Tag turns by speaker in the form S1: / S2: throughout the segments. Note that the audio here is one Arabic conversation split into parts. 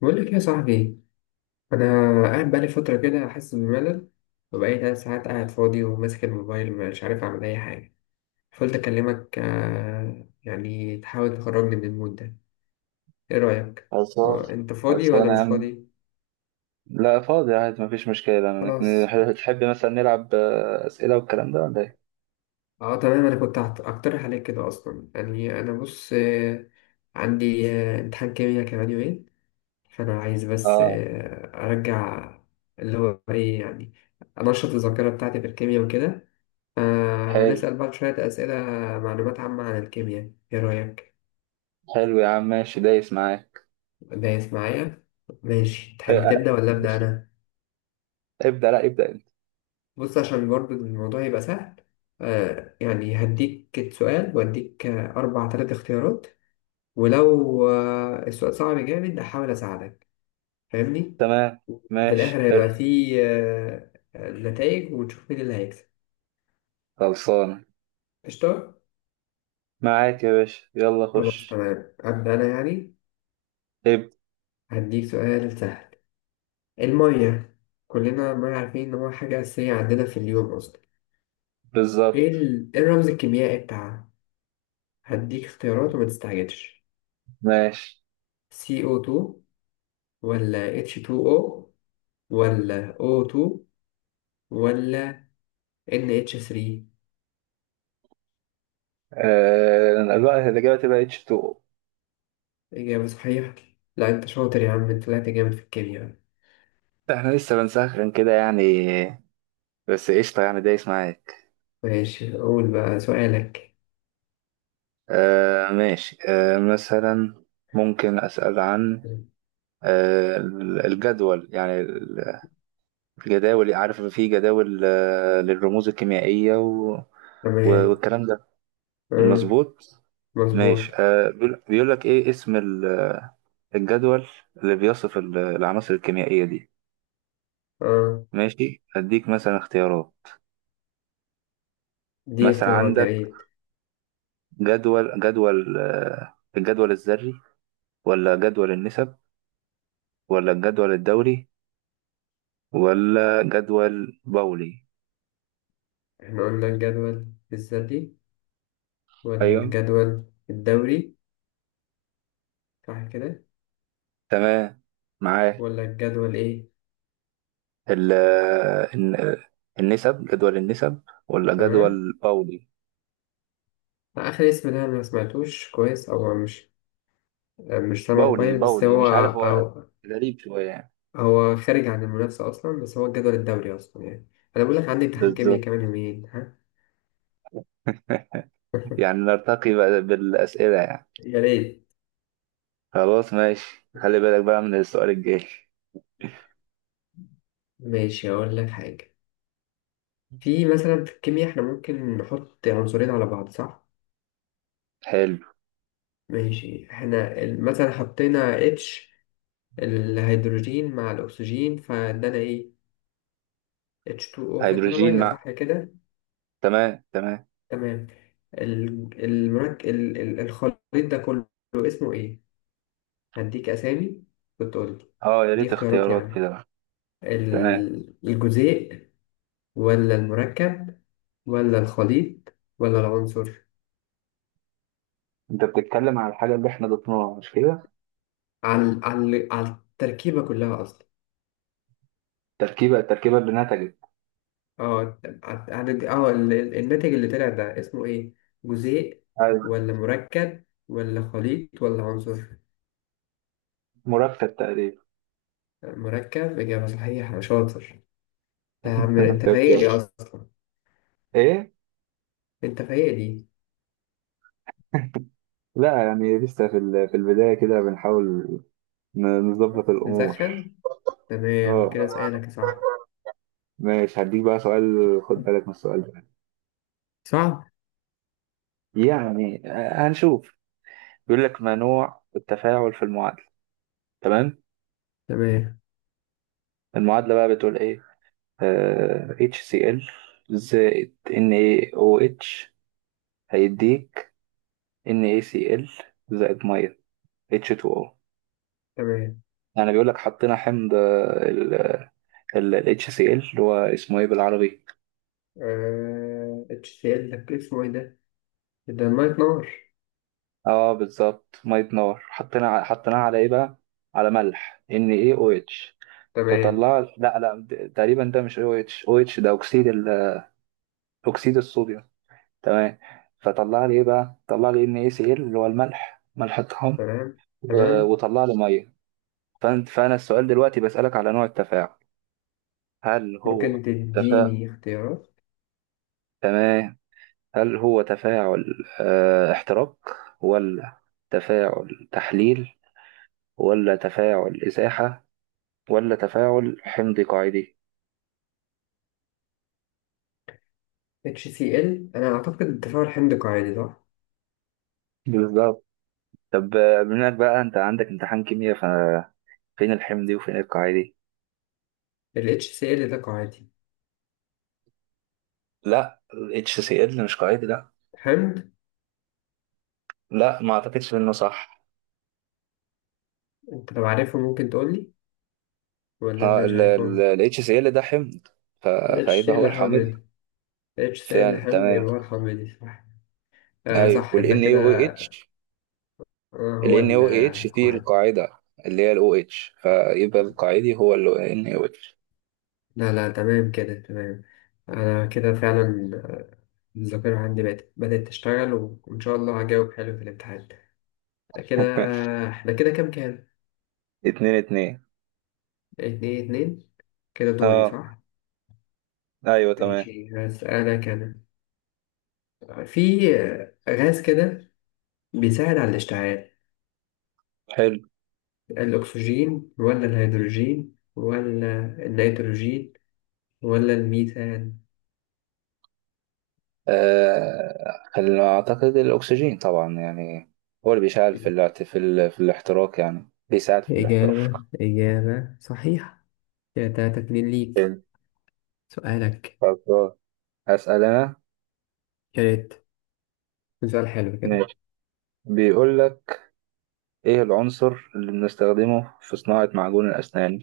S1: بقول لك يا صاحبي، انا قاعد بقالي فتره كده حاسس بملل. وبقالي ثلاث ساعات قاعد فاضي وماسك الموبايل مش عارف اعمل اي حاجه، فقلت اكلمك يعني تحاول تخرجني من المود ده. ايه رايك؟
S2: خلصان
S1: انت فاضي
S2: خلصان
S1: ولا
S2: يا
S1: مش
S2: عم.
S1: فاضي؟
S2: لا، فاضي عادي، مفيش مشكلة أنا، لكن
S1: خلاص.
S2: تحب مثلا نلعب أسئلة والكلام ده ولا إيه؟
S1: اه تمام، انا كنت اقترح عليك كده اصلا، يعني انا بص، عندي امتحان كيمياء كمان يومين، فانا عايز بس
S2: آه،
S1: ارجع. اللي هو ايه يعني؟ انشط الذاكره بتاعتي في الكيمياء وكده.
S2: حلو.
S1: نسأل بعض شوية أسئلة، معلومات عامة عن الكيمياء. إيه رأيك؟
S2: حلو يا عم، ماشي، دايس معاك.
S1: دايس معايا؟ ماشي،
S2: آه،
S1: تحب
S2: آه،
S1: تبدأ ولا أبدأ أنا؟
S2: ابدأ، لا ابدأ أنت.
S1: بص، عشان برضو الموضوع يبقى سهل، يعني هديك سؤال وأديك أربع تلات اختيارات. ولو السؤال صعب جامد أحاول أساعدك، فاهمني؟
S2: تمام،
S1: وفي
S2: ماشي،
S1: الآخر هيبقى
S2: حلو.
S1: فيه نتائج ونشوف مين اللي هيكسب.
S2: خلصان،
S1: قشطة؟
S2: معاك يا باشا، يلا
S1: خلاص
S2: خش.
S1: تمام، أبدأ أنا يعني.
S2: ابدأ.
S1: هديك سؤال سهل. المية كلنا ما عارفين إن هو حاجة أساسية عندنا في اليوم أصلا.
S2: بالظبط.
S1: إيه الرمز الكيميائي بتاعها؟ هديك اختيارات وما تستعجلش.
S2: ماشي
S1: CO2 ولا H2O ولا O2 ولا NH3؟
S2: الوقت الإجابة تبقى اتش 2 او.
S1: إجابة صحيحة. لا أنت شاطر يا عم، أنت طلعت جامد في الكيمياء.
S2: احنا لسه بنسخن كده يعني، بس قشطة يعني، دايس معاك.
S1: ماشي، قول بقى سؤالك.
S2: آه، ماشي، مثلا ممكن أسأل عن آه، الجدول يعني. الجداول، عارف، في جداول للرموز الكيميائية
S1: تمام.
S2: والكلام ده.
S1: أه.
S2: مظبوط.
S1: مظبوط.
S2: ماشي، بيقول لك ايه اسم الجدول اللي بيصف العناصر الكيميائية دي.
S1: أه.
S2: ماشي، اديك مثلا اختيارات.
S1: دي
S2: مثلا
S1: اختيارات يا
S2: عندك
S1: ريت.
S2: جدول الجدول الذري، ولا جدول النسب، ولا الجدول الدوري، ولا جدول بولي.
S1: إحنا قلنا الجدول الذاتي ولا
S2: ايوه،
S1: الجدول الدوري؟ صح كده.
S2: تمام، معاك.
S1: ولا الجدول ايه؟
S2: ال الن- النسب، جدول النسب، ولا
S1: تمام.
S2: جدول باولي
S1: اخر اسم ده أنا ما سمعتوش كويس، او مش سامعه
S2: باولي
S1: كويس، بس
S2: باولي
S1: هو
S2: مش عارف، هو
S1: أو...
S2: غريب شوية يعني.
S1: هو خارج عن المنافسه اصلا، بس هو الجدول الدوري اصلا يعني. انا بقول لك عندي امتحان كيمياء كمان
S2: بالظبط.
S1: يومين، ها.
S2: يعني نرتقي بقى بالأسئلة يعني.
S1: يا ريت.
S2: خلاص، ماشي، خلي بالك بقى من السؤال الجاي.
S1: ماشي، اقول لك حاجه. في مثلا في الكيمياء احنا ممكن نحط عنصرين على بعض، صح؟
S2: حلو.
S1: ماشي، احنا مثلا حطينا اتش، الهيدروجين مع الاكسجين، فادانا ايه؟ H2O، فادانا
S2: هيدروجين
S1: ميه
S2: مع.
S1: صح كده.
S2: تمام، تمام.
S1: تمام. الخليط ده كله اسمه ايه؟ هديك اسامي وتقول لي.
S2: اه، يا
S1: دي
S2: ريت
S1: اختيارات
S2: اختيارات
S1: يعني:
S2: كده بقى. تمام،
S1: الجزيء ولا المركب ولا الخليط ولا العنصر؟
S2: انت بتتكلم على الحاجة اللي احنا ضفناها، مش كده؟
S1: على التركيبة كلها اصلا.
S2: التركيبة اللي نتجت.
S1: الناتج اللي طلع ده اسمه ايه؟ جزيء
S2: ايوه.
S1: ولا مركب ولا خليط ولا عنصر؟
S2: مركب تقريبا.
S1: مركب. إجابة صحيحة. شاطر يا عم، انت
S2: انت
S1: فايق لي
S2: كويس.
S1: اصلا.
S2: ايه؟
S1: انت في ايه دي؟
S2: لا، يعني لسه في البداية كده بنحاول نظبط الأمور.
S1: نسخن. تمام كده،
S2: اه،
S1: سؤالك يا صاحبي.
S2: ماشي، هديك بقى سؤال، خد بالك من السؤال ده.
S1: صح.
S2: يعني هنشوف. بيقول لك ما نوع التفاعل في المعادلة. تمام.
S1: تمام
S2: المعادلة بقى بتقول ايه؟ HCl زائد NaOH هيديك NaCl زائد مية H2O.
S1: تمام.
S2: يعني بيقول لك حطينا حمض ال HCl، اللي هو اسمه ايه بالعربي؟
S1: اتشال لك اسمه ايه ده؟ ده ميه نار.
S2: اه، بالظبط، مية نار. حطينا حطيناه على ايه بقى؟ على ملح NaOH.
S1: تمام
S2: فطلعت، لا لا، تقريبا ده مش او اتش، او اتش ده اكسيد اكسيد الصوديوم. تمام. فطلع لي ايه بقى؟ طلع لي ان اي سي ال، اللي هو الملح، ملح الطعام.
S1: تمام تمام.
S2: وطلع لي ميه. فانا السؤال دلوقتي بسألك على نوع التفاعل. هل هو
S1: ممكن
S2: تفاعل؟
S1: تديني اختيارات؟
S2: تمام. هل هو تفاعل احتراق، ولا تفاعل تحليل، ولا تفاعل ازاحه، ولا تفاعل حمض قاعدي؟
S1: HCl، انا اعتقد التفاعل حمض قاعدي، صح.
S2: بالظبط. طب بما انك بقى انت عندك امتحان كيمياء، فين الحمدي وفين القاعدي؟
S1: ال HCl ده قاعدي.
S2: لا، ال HCl مش قاعدي، لا.
S1: حمض.
S2: لا، ما اعتقدش انه صح.
S1: انت لو عارفه ممكن تقول لي، ولا انت
S2: اه،
S1: مش
S2: ال ال
S1: عارفهم؟
S2: ال HCl ده حمض. ف-
S1: ال
S2: فهيبقى هو
S1: HCl
S2: الحامض.
S1: حمض. HCl
S2: فعلا،
S1: حمض،
S2: تمام.
S1: يبقى هو الحمض صح. آه
S2: ايوه،
S1: صح
S2: وال
S1: انت كده.
S2: NaOH.
S1: آه
S2: ال
S1: هو
S2: NaOH فيه
S1: القاعدي.
S2: القاعدة اللي هي ال OH، فيبقى القاعدي هو ال NaOH.
S1: لا لا، تمام كده تمام. أنا كده فعلا الذاكرة عندي بقت بدأت تشتغل، وإن شاء الله هجاوب حلو في الامتحان كده. إحنا كده كام كام؟
S2: 2-2.
S1: اتنين اتنين. كده دوري،
S2: اه،
S1: صح؟
S2: ايوه، تمام.
S1: ماشي، هسألك أنا. في غاز كده بيساعد على الاشتعال،
S2: حلو.
S1: الأكسجين ولا الهيدروجين ولا النيتروجين ولا الميثان؟
S2: اعتقد الاكسجين طبعا يعني. هو اللي بيساعد في الاحتراق، يعني بيساعد في الاحتراق.
S1: إجابة صحيحة. كده تلاتة اتنين ليك.
S2: حلو.
S1: سؤالك.
S2: خلاص، هسأل أنا.
S1: يا ريت سؤال حلو كده.
S2: ماشي، بيقول لك إيه العنصر اللي بنستخدمه في صناعة معجون الأسنان؟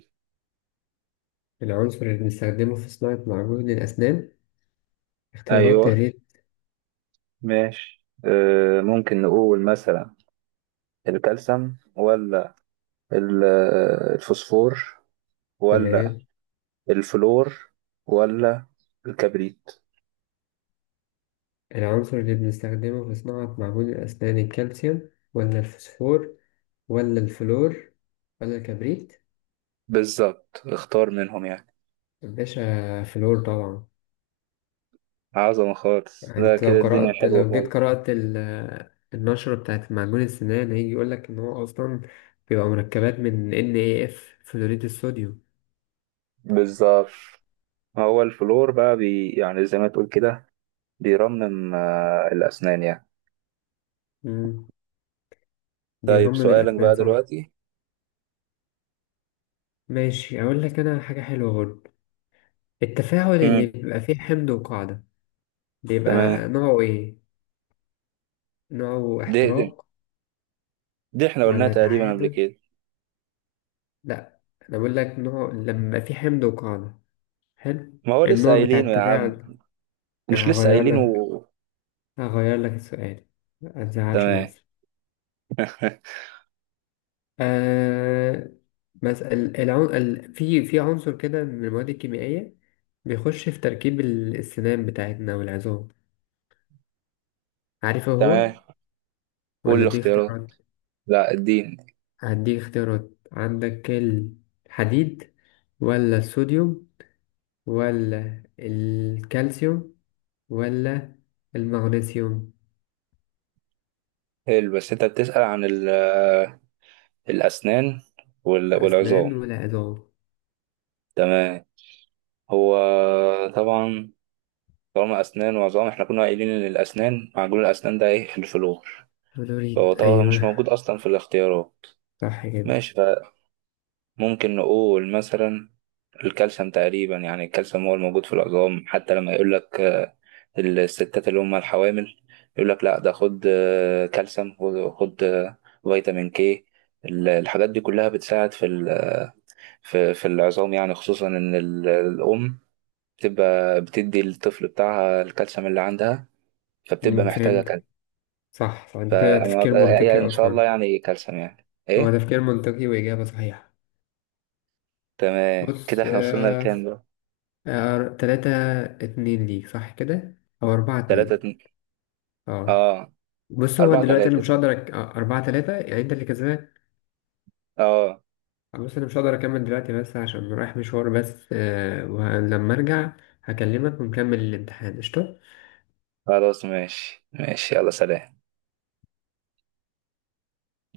S1: العنصر اللي بنستخدمه في صناعة معجون الأسنان؟ اختيارات يا
S2: أيوه.
S1: ريت.
S2: ماشي، ممكن نقول مثلا الكالسيوم، ولا الفوسفور، ولا
S1: تمام.
S2: الفلور، ولا الكبريت.
S1: العنصر اللي بنستخدمه في صناعة معجون الأسنان، الكالسيوم ولا الفوسفور ولا الفلور ولا الكبريت؟
S2: بالظبط، اختار منهم يعني.
S1: يا باشا فلور طبعا.
S2: عظمة خالص،
S1: يعني
S2: لا
S1: انت لو
S2: كده الدنيا
S1: قرأت
S2: حلوة
S1: لو جيت
S2: خالص.
S1: قرأت ال- النشرة بتاعت معجون السنان، هيجي يقولك إن هو أصلا بيبقى مركبات من NAF، فلوريد الصوديوم.
S2: بالظبط، هو الفلور بقى بي، يعني زي ما تقول كده بيرمم الأسنان يعني.
S1: مم.
S2: طيب،
S1: بيرمم
S2: سؤالك
S1: الأسنان،
S2: بقى
S1: صح.
S2: دلوقتي.
S1: ماشي، أقول لك أنا حاجة حلوة برضه. التفاعل اللي
S2: مم.
S1: بيبقى فيه حمد وقاعدة
S2: تمام.
S1: بيبقى نوعه إيه؟ نوعه
S2: دي, دي,
S1: احتراق
S2: دي احنا قلناها
S1: ولا
S2: تقريبا قبل
S1: تعادل؟
S2: كده.
S1: لأ، أنا بقول لك نوع لما في حمد وقاعدة، حلو؟
S2: ما هو لسه
S1: النوع بتاع
S2: قايلينه يا عم،
S1: التفاعل، يعني
S2: مش لسه
S1: هغير
S2: قايلينه
S1: لك
S2: و...
S1: هغير لك السؤال، متزعلش
S2: تمام.
S1: نفسك. آه مثلا العن... ال... في في عنصر كده من المواد الكيميائية بيخش في تركيب السنان بتاعتنا والعظام، عارفه هو؟
S2: تمام، قول
S1: ولا دي اختيارات؟
S2: الاختيارات. لا الدين.
S1: هديك اختيارات، عندك الحديد ولا الصوديوم ولا الكالسيوم ولا المغنيسيوم؟
S2: حلو، بس انت بتسأل عن الأسنان
S1: لا أسنان
S2: والعظام.
S1: ولا عظام.
S2: تمام. هو طبعا، طالما أسنان وعظام، احنا كنا قايلين إن الأسنان، معجون الأسنان ده ايه؟ الفلور. فهو
S1: فلوريد،
S2: طبعا مش موجود
S1: أيوه.
S2: أصلا في الاختيارات.
S1: صح كده.
S2: ماشي. ممكن نقول مثلا الكالسيوم تقريبا، يعني الكالسيوم هو الموجود في العظام. حتى لما يقول لك الستات اللي هم الحوامل، يقول لك لا، ده خد كالسيوم، خد خد، فيتامين كي. الحاجات دي كلها بتساعد في العظام، يعني خصوصا ان الام بتبقى بتدي الطفل بتاعها الكالسيوم اللي عندها، فبتبقى محتاجة كالسيوم.
S1: فهمت. صح صح، ده كده
S2: فأنا
S1: تفكير
S2: يعني
S1: منطقي
S2: إن شاء الله،
S1: أصلا.
S2: يعني كالسيوم يعني
S1: هو
S2: إيه.
S1: تفكير منطقي وإجابة صحيحة.
S2: تمام، كده
S1: بص،
S2: إحنا وصلنا لكام بقى؟
S1: آه تلاتة اتنين ليك، صح كده. أو أربعة
S2: تلاتة
S1: اتنين.
S2: اتنين
S1: اه.
S2: آه،
S1: بص، هو
S2: أربعة
S1: دلوقتي أنا
S2: تلاتة
S1: مش
S2: ده.
S1: هقدر أربعة تلاتة، يعني أنت اللي كسبان.
S2: اه.
S1: بص انا مش هقدر اكمل دلوقتي بس عشان رايح مشوار، بس ولما ارجع هكلمك ونكمل الامتحان. قشطة.
S2: خلاص، ماشي، ماشي، يلا سلام.